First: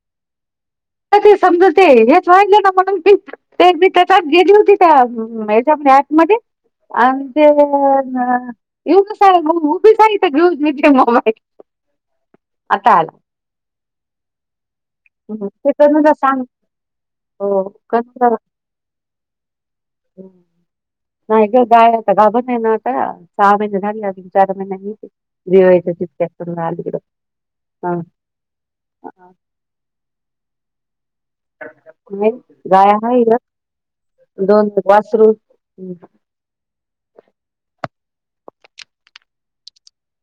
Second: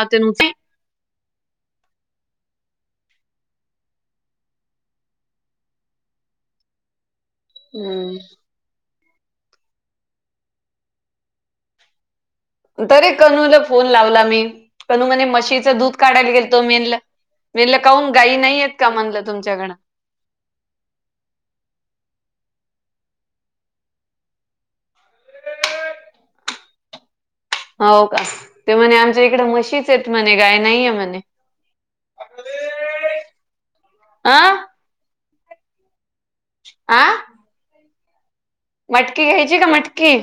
आ तुमची. ते समजते हेच, व्हालंय ना म्हणून. ते मी तेच्यात गेली होती का, त्या हेच्यात आत मध्ये. अज हम्म ना [unintelligible] येऊ दे साऱ्याला उभीच आहे, इथं घेऊन मी मोबाईल. कुठ आता रे आला कनूला फोन लावला मी, कनू म्हणे मशीत. ते दूध कनूला काढायला सांग गेल तो मी म्हणलं, हो मी म्हणलं काऊून कनूला गाई नाहीयेत का म्हणलं तुमच्याकडं. नाही गं गाय आता गाभण आहेना आता, सहा महिने झाली तीन चार महिनेनी येती. जेव्हायचं तितक्यात सोडून आली इकडं. हो का, ते म्हणे आमच्या इकडे म्हशीच येत म्हणे गाय नाहीये म्हणे. गाय हायना अ दोन वासरू [unintelligible] आं. मटकी घ्यायची का मटकी.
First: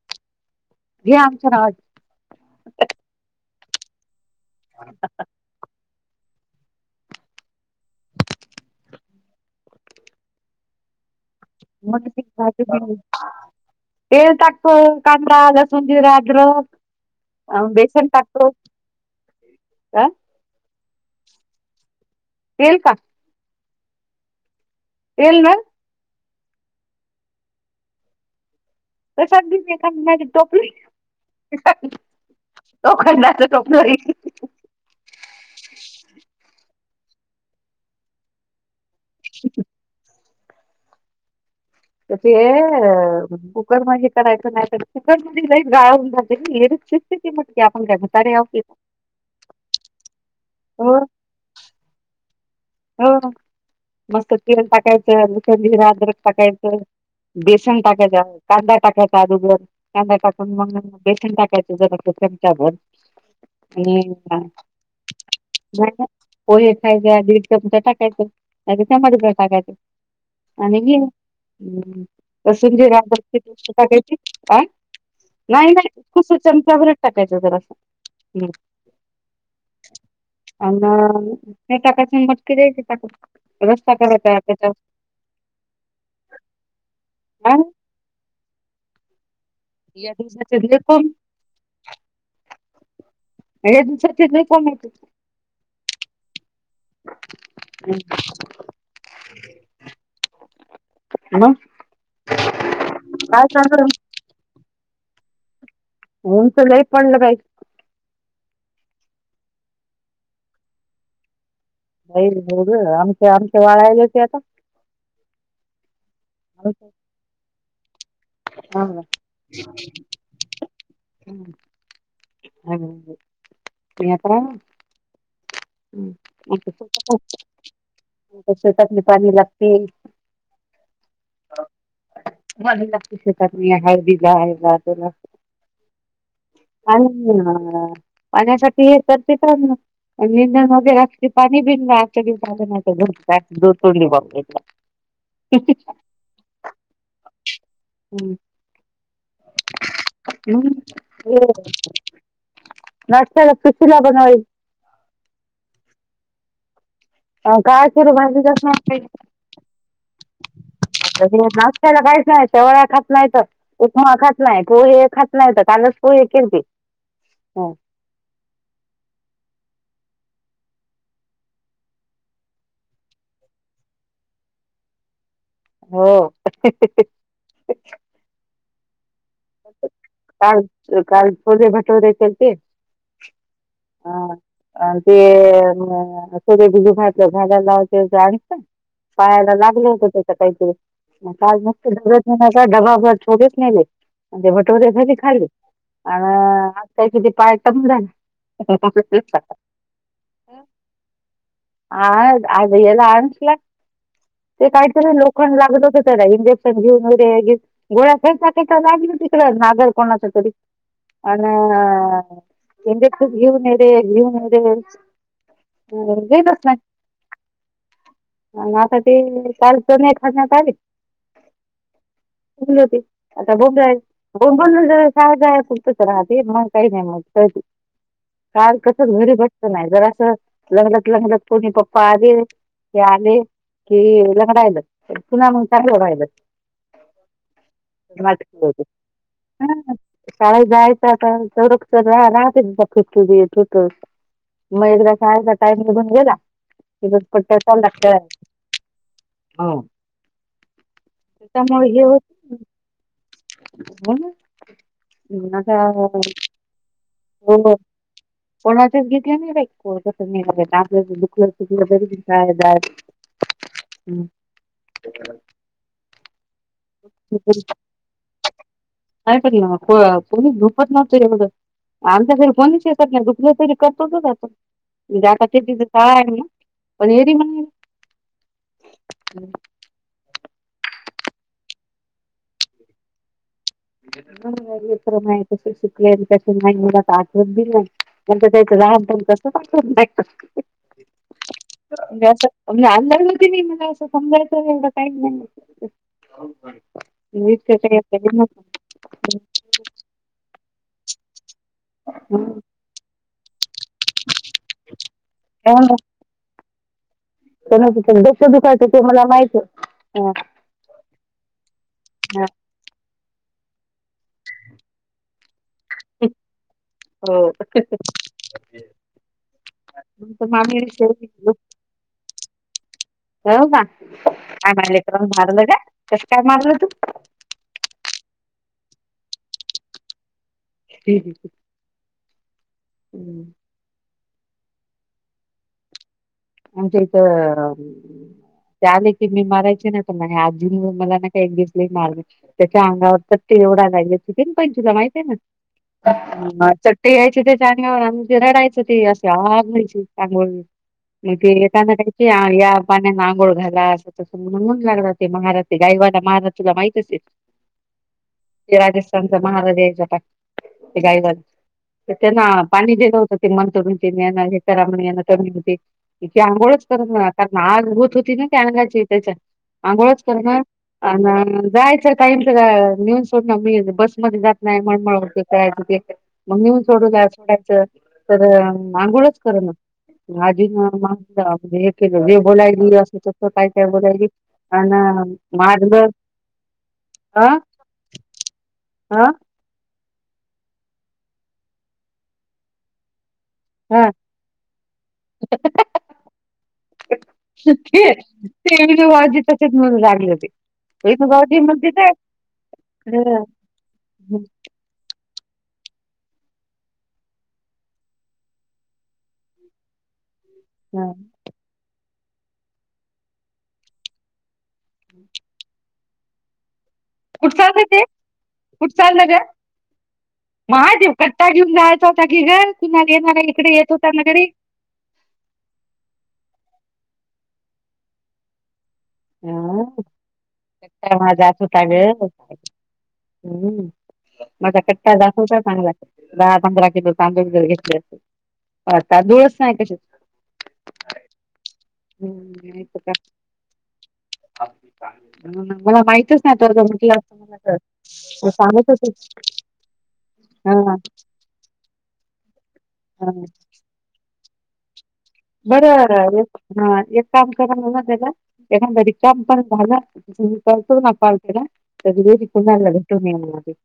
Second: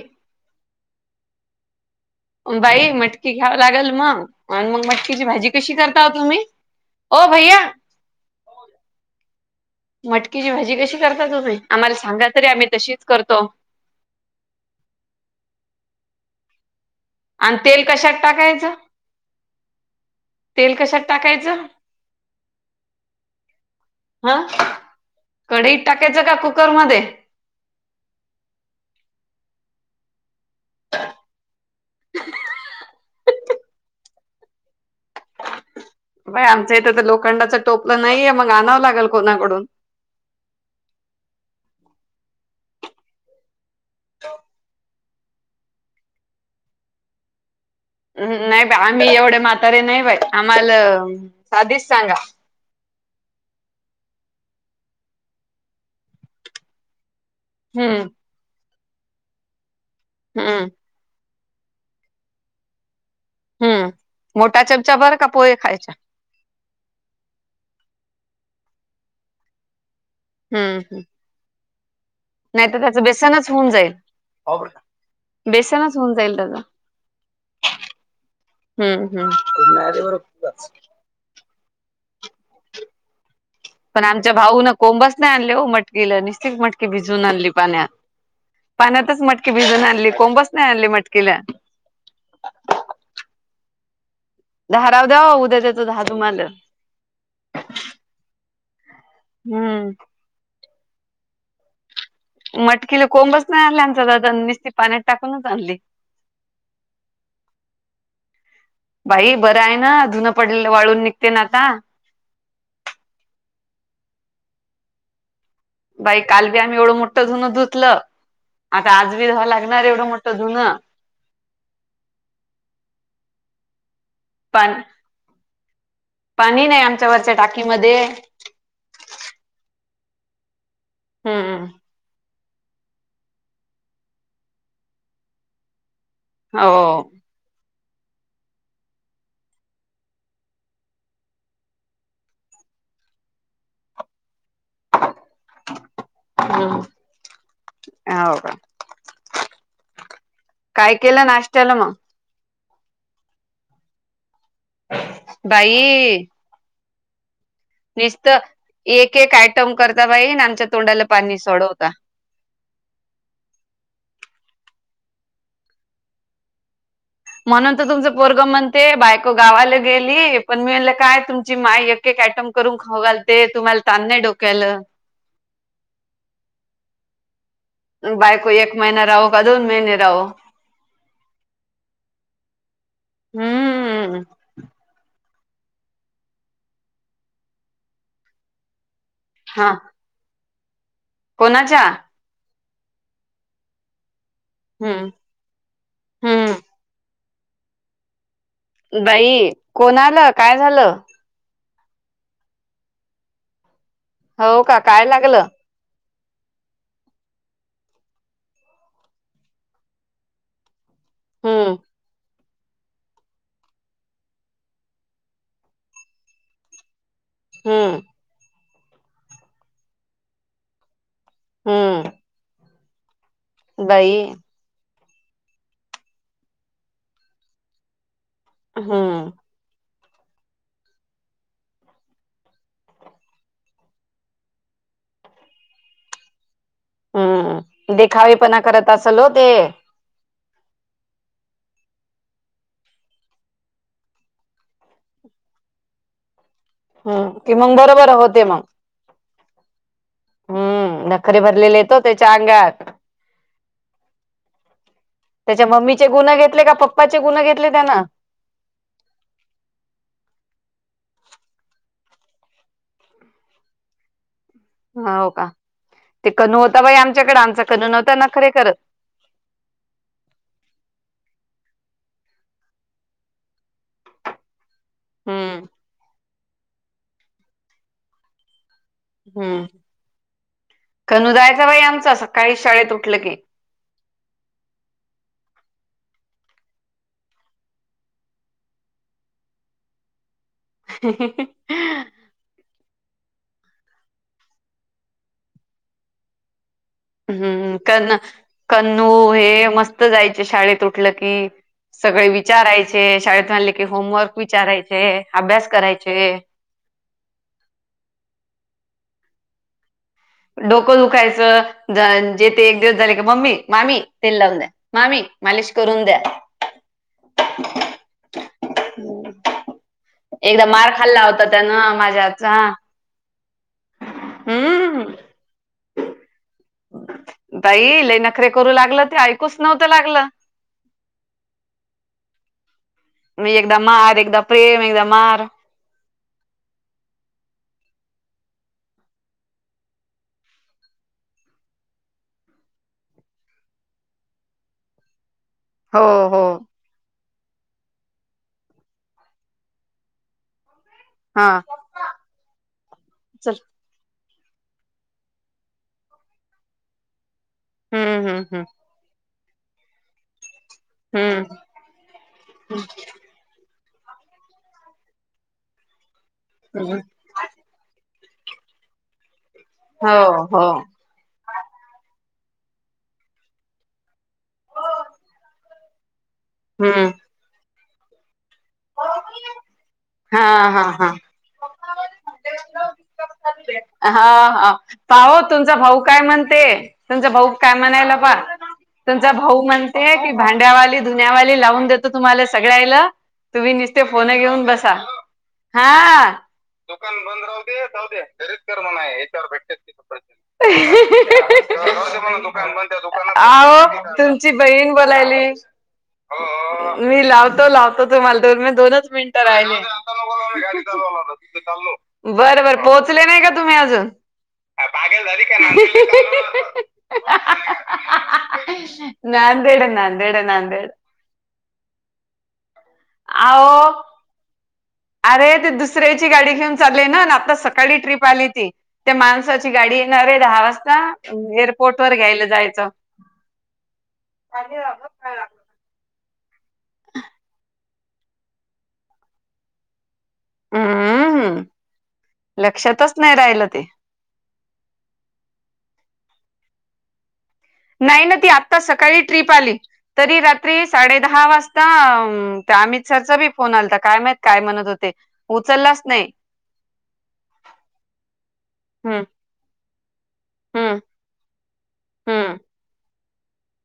घे आमच्या नावाचं. बाई मटकी घ्यावं लागेल मग, आणि मग मटकीची भाजी कशी करता ओ तुम्ही. ओ भैया मटकीची भाजी कशी करता, ओ तुम्ही आम्हांला मटकी सांगा तरी आम्ही भाजी तशीच करतो. तेल टाकतो कांदा लसूण जिरा अद्रक आणि अ, तेल बेसन कशात टाकतो टाकायचं. अ, तेल कशात टाकायचं. येईल का. हां. तेल ना कढईत टाकायच का, कुकरमध्ये. कशा दिली काय म्हणायचं, टोपली लोखंडाच. टॉपनर आहे ती. बा आमच्या इथं तर लोखंडाचं टोपलं नाहीये, मग आणावं लागेल कोणाकडून. तर ते कुकर मध्ये, करायचं नाही तर. कुकर मध्ये लैच गाळून [unintelligible] किती मटकी आपण [unintelligible] की नाही बाई आम्ही एवढे म्हातारे नाही बाई, आम्हाला हो साधीच सांगा. हो, मस्त तेल टाकायचं जीर आद्रक टाकायचं. बेसन हम्म टाकायचं जरा, कांदा टाकयचा अगोदर कांदा टाकून हम्म बेसन टाकायचं. [unintelligible] हम्म. आणि मोठा चमचा बरं का पोहे खायच्या [unintelligible] पोहे खायचे आधी चमचा टाकायचं. [unintelligible] हम्म आणि ये हम्म नाही तर त्याचं बेसनच होऊन जाईल. [unintelligible] नाही बेसनच नाही होऊन कुस जाईल त्याचं चमचाभर चं टाकायच जरा असं. हम्म हम् [unintelligible] आण्णा. नाही टाकायचं, मटकी द्यायची पाठवून. पण आमच्या भाऊन कोंबचं नाही आणले, हो मटकीला निश्ती मटकी भिजवून आणली हा पाण्यात. पाण्यातच मटकी भिजून आणली, या कोंबच दिवसाचे नाही लय आणली कोम मटकीला. हेच्या तिन्हीत. दहाराव द्याव उद्या, देताव दहा तुम्हाल. हम्म.. हम्म. हॅलो. मटकिले कोंबच नाही आणली, आमचा दादा निस्ती पाण्यात टाकूनच आणली. ऊन तर लय, पडलं बाई. बाई बरं आहे ना, धुनं पडलेलं वाळून निघते ना आता. नाही मु आमच्या आमच्या, वाळालय ते आता. बाई काल बी आम्ही एवढं मोठं धून धुतलं, हा आता आज बी धुवाय लागणार एवढं मोठ धुनं. हं.. [unintelligible] आकरा. [inaudible] पाणी आता नाही आमच्या शेतात वरच्या टाकीमध्ये. शेतातली पाणी लागते. हम्म.. मळणी लागते शेतात, हळदीला हेला तेला. हो. हा पाण्यासाठी हे तर ते, तर ना. [unintelligible] [inaudible] हम हं. हौ का. काय केलं नाश्त्याला मग? [unintelligible] बाई. काय सुरू तेच तर भाजीलाच नाही एक एक आयटम करता बाई, ना आमच्या तोंडाला पाणी सोडवता. बायका येत. शेवाळा खात नाहीत, उपमा खात नाही, पोहे खात नाहीत कालच पोहे केलते. हं. म्हणून तर तुमच पोरग म्हण ते बायको गावाला गेली. पण मी म्हणलं काय तुमची माय, एक एक आयटम करून खाऊ घालते. ते तुम्हाला तान नाही डोक्यालं. हो, हं हं हं हं. बायको एक महिना राहो, का दोन महिने राहो. काल काल छोले भटूरे केलते हम्म हा. अ ते [unintelligible] भागाला लावते आणि. पायाला हा लागलं होत तेच्या, काहीतरी कोणाच्या काज [unintelligible] डबा छोलेच नेले, ते भटोरे हम्म घरी खाले. आ.. हम्म आता काही किती पाय टमून राहिला. बाई कोणाला, काय झालं. आ आज याला अनंश ला, हो ते का कायत काय नाही लागलं लोखंड लागत असेल. इंजेक्शन घेऊन वगैरे घेऊ, गोळ्या खेळता खेळता लागल तिकड गर कोणाच तरी. आण. हम्म इंजेक्शन घेऊन ये रे घेऊन ये रे घेतस नाही. [unintelligible] हम्म. आणि आता ती काल दो नाही खण्यात आली. [unintelligible] हम्म. बाई [unintelligible] [unintelligible] राह ते मग काही नाही मग जाती. काल कसच हम्म घरी बटत नाही, जरास असं लंगलत लंगलत कोणी पप्पा आले. ते आले कि लगडायल, [unintelligible] हम्म. देखावेपणा करत असल हो ते. शाळे जायच आता संरक्षण रा राहते, [unintelligible] मग एकदा शाळेचा टाइम निघून गेला, हम्म कि मग बरोबर होते मग [unintelligible] हांव. हम्म. नखरे भरलेले ओ, होत त्याच्या अंगात. म्हणून त्याच्या आता मम्मीचे गुनहे हो घेतले का, पप्पाचे गुनहे घेतले त्यांन. कोणाच्याच घेतल्या नाही बाई, कोण कसं नाही आपलं दुखलं खुपल तरी. [inaudible] हम्म. हो का, ते कनू होता बाई आमच्याकडं आमचा कनू नव्हता नखरे करत. नाही पण ना पोलीस [unintelligible] आमच्या तरी कोणी शेतात नाही, दुखल तरी करतोच अस. जाता त हम्म तर शाळा आहे ना, पण येती म्हणली ना. तनू जायचा बाई, आमचा सकाळी शाळेत उठलं की. खरं [unintelligible] आठवण बी नाही. [unintelligible] म्हणजे अंधारवती नाही, मला असं समजायचं एवढं काही नाही. हम्म कन [unintelligible] कन्नू हे मस्त जायचे शाळेत उठलं की, सगळे हं. विचाराय चे शाळेत झाले की होमवर्क विचारायचे, अभ्यास त्यामुळं करायचे. डोकं दुखायचं ते मला माहित. डोकं दुखायचं जे ते एक दिवस झाले, की मम्मी मामी ते लावून द्या. मामी मालिश करून द्या. हो नंतर एकदा मामी मार खाल्ला होता त्यानं माझ्या हातचा. हो का काय माया लेकराला मारलं का कस काय मारलं तू बाई लय नखरे करू लागलं ते ऐकूच नव्हतं लागलं [inaudible] मग एकदा मार, एकदा प्रेम एकदा मार. आमच्या इथ आले की मी मारायचे ना त आजून मला ना काही एक दिवसला मार त्याच्या अंगावर तर तेवढा घयला त पण तुला माहित आहे हो हो ना ते यायचे ते चांगवरजे रडायचं ते अशी आग घायची चांग मग ते हा येताना काय या पाण्यानं आघोळ चल घाला. असं तस नून लागला ते महाराजे गायवाला महाराज तुला माहितच हम्म हम् हम्. राजस्थान महाराज गाई हम्म त्यांना पाणी दिलं होत तेिमन तोडूनना हे करा म्हना कमी होते इची आंघोळच हम्म करत आग होत होती ना की अंगाची त्याच्या, आंघोळच हो करणा. हो अ जायचं काहीच नेऊन सोड ना, मी बसमध्ये जात नाही म्हण म [inaudible] मम्मीहून सोडू हम्म द्या सोडायचं तर आंघोळच कर ना हा हा म्हण हा बापरे! जे बोलायली असं तसं काय काय हा बोलायली हा हान पाहो तुमचा मारग भाऊ काय म्हणते तुमचा भाऊ काय म्हणायला पा अ तुमचा भाऊ म्हण ते की भांड्यावाली, धुन्यावाली लावून देतो तुम्हाला सगळ्यायला तुम्ही नुसते ह फोन घेऊन बसा हा बंद राहू दे जाऊ दे घरीच ते वाजे तसेच म्हणून लागले होते विनू भाऊजी म्हणते काय आओ तु ची कुठ बहीण बोलायली मी लावतो, लावतो तुम्हाला दोन मी दोनच मिनटं राहिली हा बर, बर पोहोचले नाही का तुम्ही अजून [inaudible] कुठे चालते ते कुठे चालल्या ना त्या आता. नांदेड नांदेड नांदेड मायदेव पट्टा घेऊन जायचा होता की घर कु येणार इकडे येत आहो होता ना घरी अरे ते दुसऱ्याची गाडी घेऊन चालले ना आता सकाळी ट्रीप आली ती त्या माणसाची हं, गाडी येणारे दहा वाजता कट्टा माझा जात होता एअरपोर्ट ग वर घ्यायला जायचं हम्म माझा कट्टा जाखून का चांगला दहा पंधरा किलो तांदूळ वर घेतले, असते तांदूळच नाही कसे. हम्म हम् हं, नाही तर काय. लक्षातच नाही राहिलं ते मला माहितच नाही आता ज म्हटलं असतं मला नाही ना ती तू आत्ता सांगत होते सकाळी ट्रीप आली तरी रात्री हा साडे दहा वाजता त्या अमित सरचा बी फोन आलता काय महित काय म्हणत होते बरं उचललाच नाही ह एक काम करा ना त्याचा एखाद र हम्म काम पण झाला तु् हम्म पाळतो ना पाळतो ना तर हम्म कुंडला भेटून न म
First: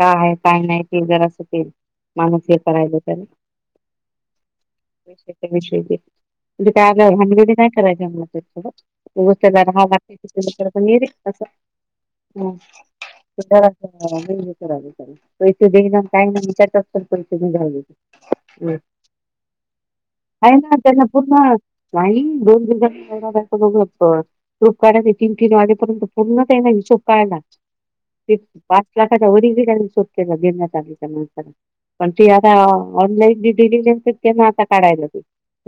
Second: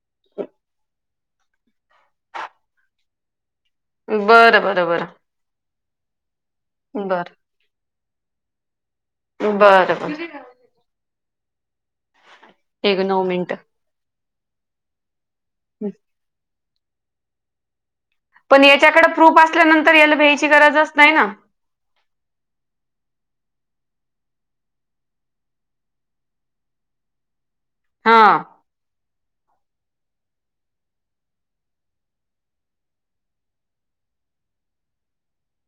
का आहे काय नाही ते जर असं तेल माणूस हे करायला तर बरं, बरं, बरं षयी म्हणजे कायला हानगडी नाही करायचीला थं ज बरं राहा बरं बरं लागें ह एक नऊ मिनिटं इथ दे काही ना हम्म. विचारत [unintelligible] झाली पण याच्याकडे प्रूफ असल्यानंतर याला भ्यायची आहे ना गरजच नाही ना पूर्ण नाही दोन दिनी बघ शोप काढ नाही तीन, तीन वाजेपर्यंत पूर्ण काही नाही हिशोब काढला हा ते पाच लाखाच्या वर त्यांनी सुट केला गेण्यात आल्याच्या नंतर पण ती आता ऑनलाईन जी दिलेली असते त्यांना आता काढायला.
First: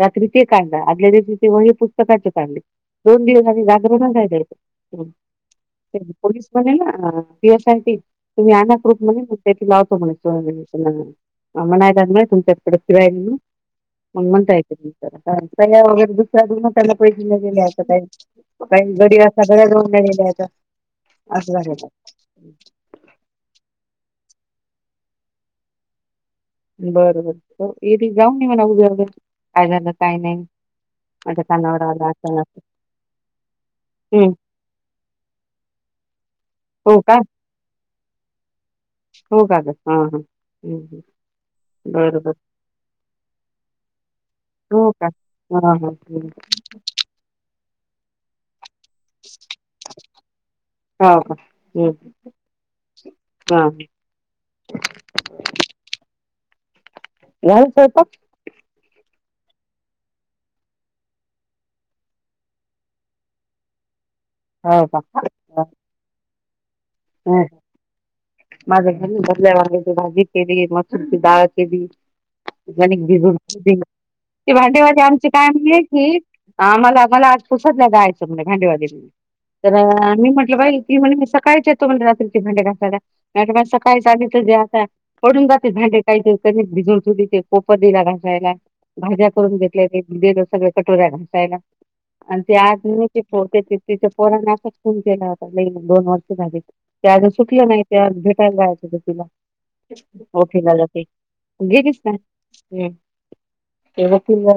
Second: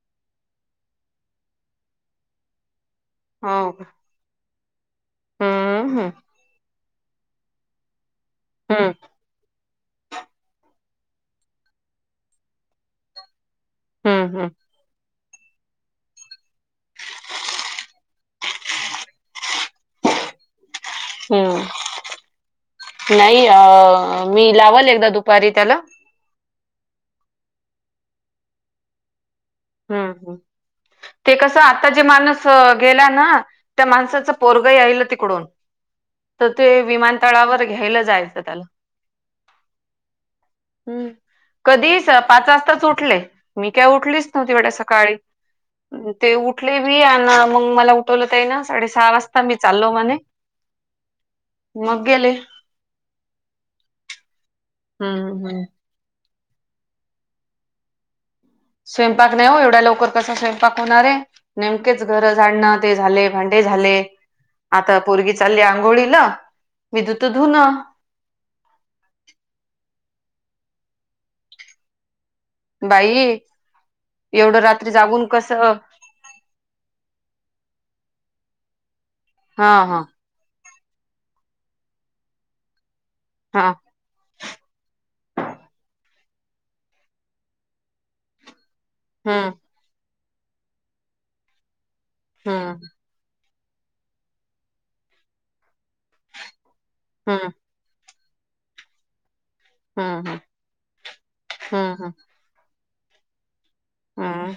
रात्री ते काढलं आदल्या दिवशी ते वही पुस्तकाचे काढले दोन दिवस अगं हो का जागरणच आहे. [inaudible] हम्म हम्म [unintelligible] ना पीहू साठी तुम्ही आणा हम्म प्रूप म्हणे ना. तेथील लावतो म्हणे [unintelligible] म्हणायला मी तुमच्याकडे फिरायली. मग हम्म हम्म म्हणता येते ती [unintelligible] न गेल्या असं काही कारण गडी [unintelligible] ह्याचा. हम्म नाही अ मी लावल एकदा दुपारी त्याला. बरोबर येथे जाऊ न मणा उद्या उद्या. तिजा हम्म काय हम्म नाय. ते कसं आता जे माणूस गेला ना त्या हम्म माणसाचं पोरगही आल तिकडून तर ते हो का विमानतळावर घ्यायला जायचं त्याला. हो का गं हा हा [inaudible] बरोबर. आच उठले मी काय उठलीच नव्हती वेढ्या हो का सकाळी हा हा हो ते उठ कुठली बी आणि मग मला उठवलते ना. साडे सहा वाजता मी चाललो म्हणे का हम्म मग गेले. [unintelligible] हम्म हम्म. यायचं होता. स्वयंपाक नाही हो एवढा लवकर कसा स्वयंपाक होणार आहे. नेमकेच घर झाडनं, ते झाले भांडे झाले. हो आता पोरगी चालली का आंघोळीला, मी धुतो धुणं. माझ्या घरी भरल्या वांगाची भाजी केली, मसूरची डाळ केली. [unintelligible] बाई ते एवढं भांडेव रात्री आणि जागून आमची काय कसं नाही की आम्हाला मला आज पुसातल्या जायचं म्हण भांडीवालीले हा तर हा मी म्हंटलं बाई ती म्हणे मी सकाळच येतो म्हण रात्रीची भांड्या घासायला मी म्हटलं मला हा सकाळ सांगच जे आता पडून जाते भांडे कायचे तरी भिजून सुध ते कोपा दिला घासायला. भाज्या हम्म करून घेतल्या ते दिलं सगळ कटोर्या घासायला. आणि हम्म ते [unintelligible] तिच्या पोरांने असाच फोन केला होता लई म दोन वर्ष झाली. ते अजून हम्म सुटलं नाही ते भेटायला जायचं तर तिला. हम्म ओके [unintelligible] गेलीच नाय हम्म. ते हम्म वकीलला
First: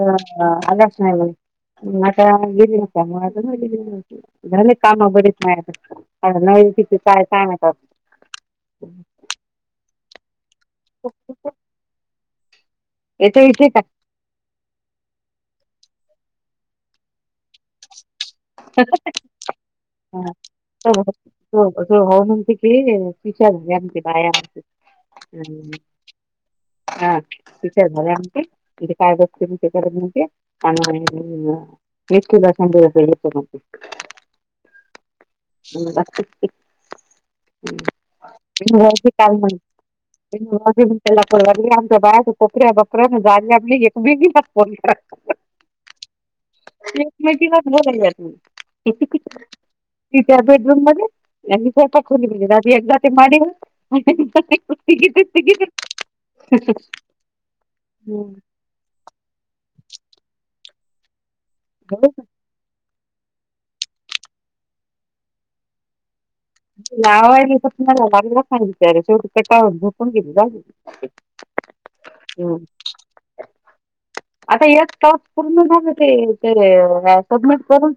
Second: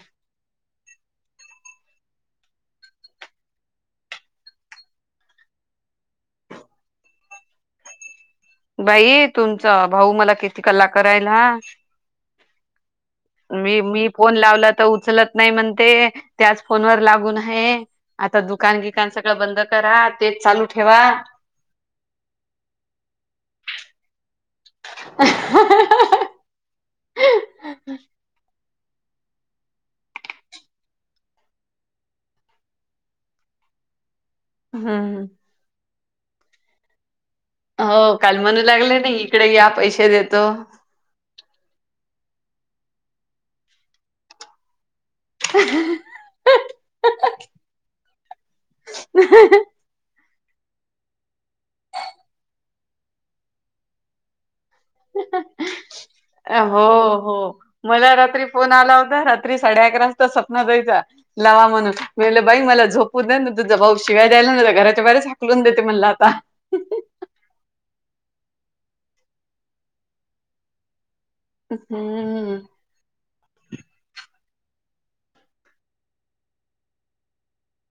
आगाश आहे म्हणे. [unintelligible] झालं काम बरीच नाही नवी तिथती काय काय माहित आता. भाई तुमचा भाऊ मला किती कल्ला करायला. येथे इथे मी का मी फोन लावला तर उचलत नाही म्हणते त्याच फोन वर लागून आहे. आता दुकान गिकान सगळं बंद करा तेच चालू ठेवा. [unintelligible] तो होऊ म्हणते की विचार. [unintelligible] ह ह तच आहे तिथं झाले आमचे. म्हणजे काय बते म ते करत म्हणते आणिला. [unintelligible] [unintelligible] हम्म हम्म. हम्म भात करती. हो काल [unintelligible] म्हणू लागले नाही त्याला इकडे या पैसे देतो [unintelligible] आमच्या बाय कोपऱ्या गपऱ्या जायल लागली एकमेकिला फोन करा. ह एकमेकीला [unintelligible] किती कित तिच्या बेडरूम मध्ये [unintelligible] तिघीतच हो, हो मला रात्री फोन आला होता रात्री साडे अकरा वाजता सपना ताईचा लावा म्हणून मी म्हटले बाई मला झोपू देत ना तुझं भाऊ शिवाय देयायला ना तर घराच्या बाहेरच हकलून देते म्हणला आता. लावायली तर तुम्हाला गारी लाखाचर शेवटी कटाळून झोपून घेतलं हम्म हम्. आता यक टॉस पूर्ण झाले ते, ते सबमिट करून